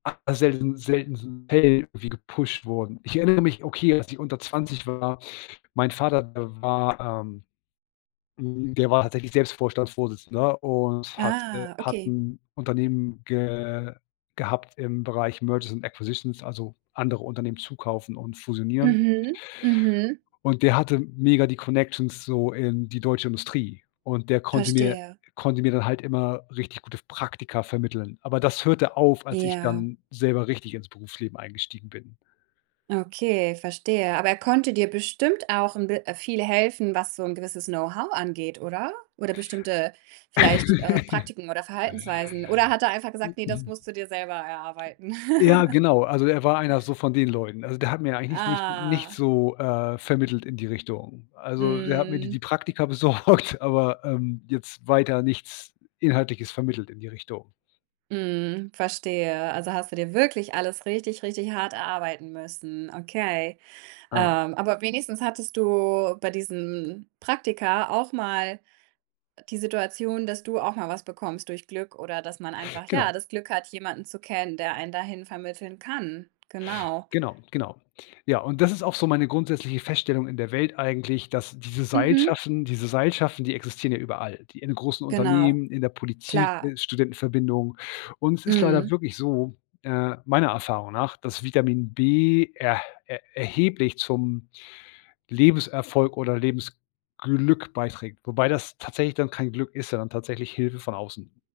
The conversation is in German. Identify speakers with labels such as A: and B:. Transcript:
A: A selten selten so [unintelligible] wie gepusht wurden. Ich erinnere mich okay, als ich unter 20 war mein Vater war, ähm hm, der war tatsächlich selbst Vorstandsvorsitzender und hat, äh
B: Ah,
A: hat
B: okay.
A: 'n Unternehmen ge gehabt im Bereich Merges and Acquisitions, also, andere Unternehmen zukaufen und fusionieren.
B: Mhm, mhm.
A: Und der hatte mega die Connections so in die deutsche Industrie und der konnte mir
B: Verstehe.
A: konnte mir dann halt immer richtig gute f Praktika vermitteln. Aber das hörte auf, als ich
B: Ja.
A: dann selber richtig ins Berufsleben eingestiegen bin.
B: Okay, verstehe. Aber er konnte dir bestimmt auch 'n bi äh, viel helfen, was so 'n gewisses Know-how angeht, oder? Oder bestimmte vielleicht, äh, Praktiken oder Verhaltensweisen? Oder hat er einfach gesagt: „Ne, das
A: M-m.
B: musst du dir selber erarbeiten?“
A: Ja, genau, also, er war einer so von den Leuten. Also, der hat mir eigentlich nicht nicht nichts
B: Ah.
A: so, äh, vermittelt in die Richtung. Also, er hat mir die die
B: Mhm.
A: Praktika besorgt, aber, ähm, jetzt weiter nichts Inhaltliches vermittelt in die Richtung.
B: Mhm, verstehe. Also, hast du dir wirklich alles richtig, richtig hart erarbeiten müssen, okay.
A: Ja.
B: Ähm, aber wenigstens hattest du bei diesen Praktika auch mal, äh, die Situation, dass du auch mal was bekommst durch Glück oder dass man einfach, ja,
A: Genau.
B: das Glück hat, jemanden zu kennen, der einen dahin vermitteln kann. Genau.
A: Genau, genau. Ja, und das ist auch so meine grundsätzliche Feststellung in der Welt eigentlich, dass diese
B: Mhm.
A: Seilschaften diese Seilschaften, die existieren ja überall. Die in großen
B: Genau.
A: Unternehmen, in der Politik,
B: Klar.
A: äh, Studentenverbindungen und es ist leider
B: Mhm.
A: wirklich so, äh, meiner Erfahrung nach, dass Vitamin B erh er erheblich zum Lebenserfolg oder Lebensglück beiträgt, wobei das tatsächlich dann kein Glück ist, sondern tatsächlich Hilfe von außen.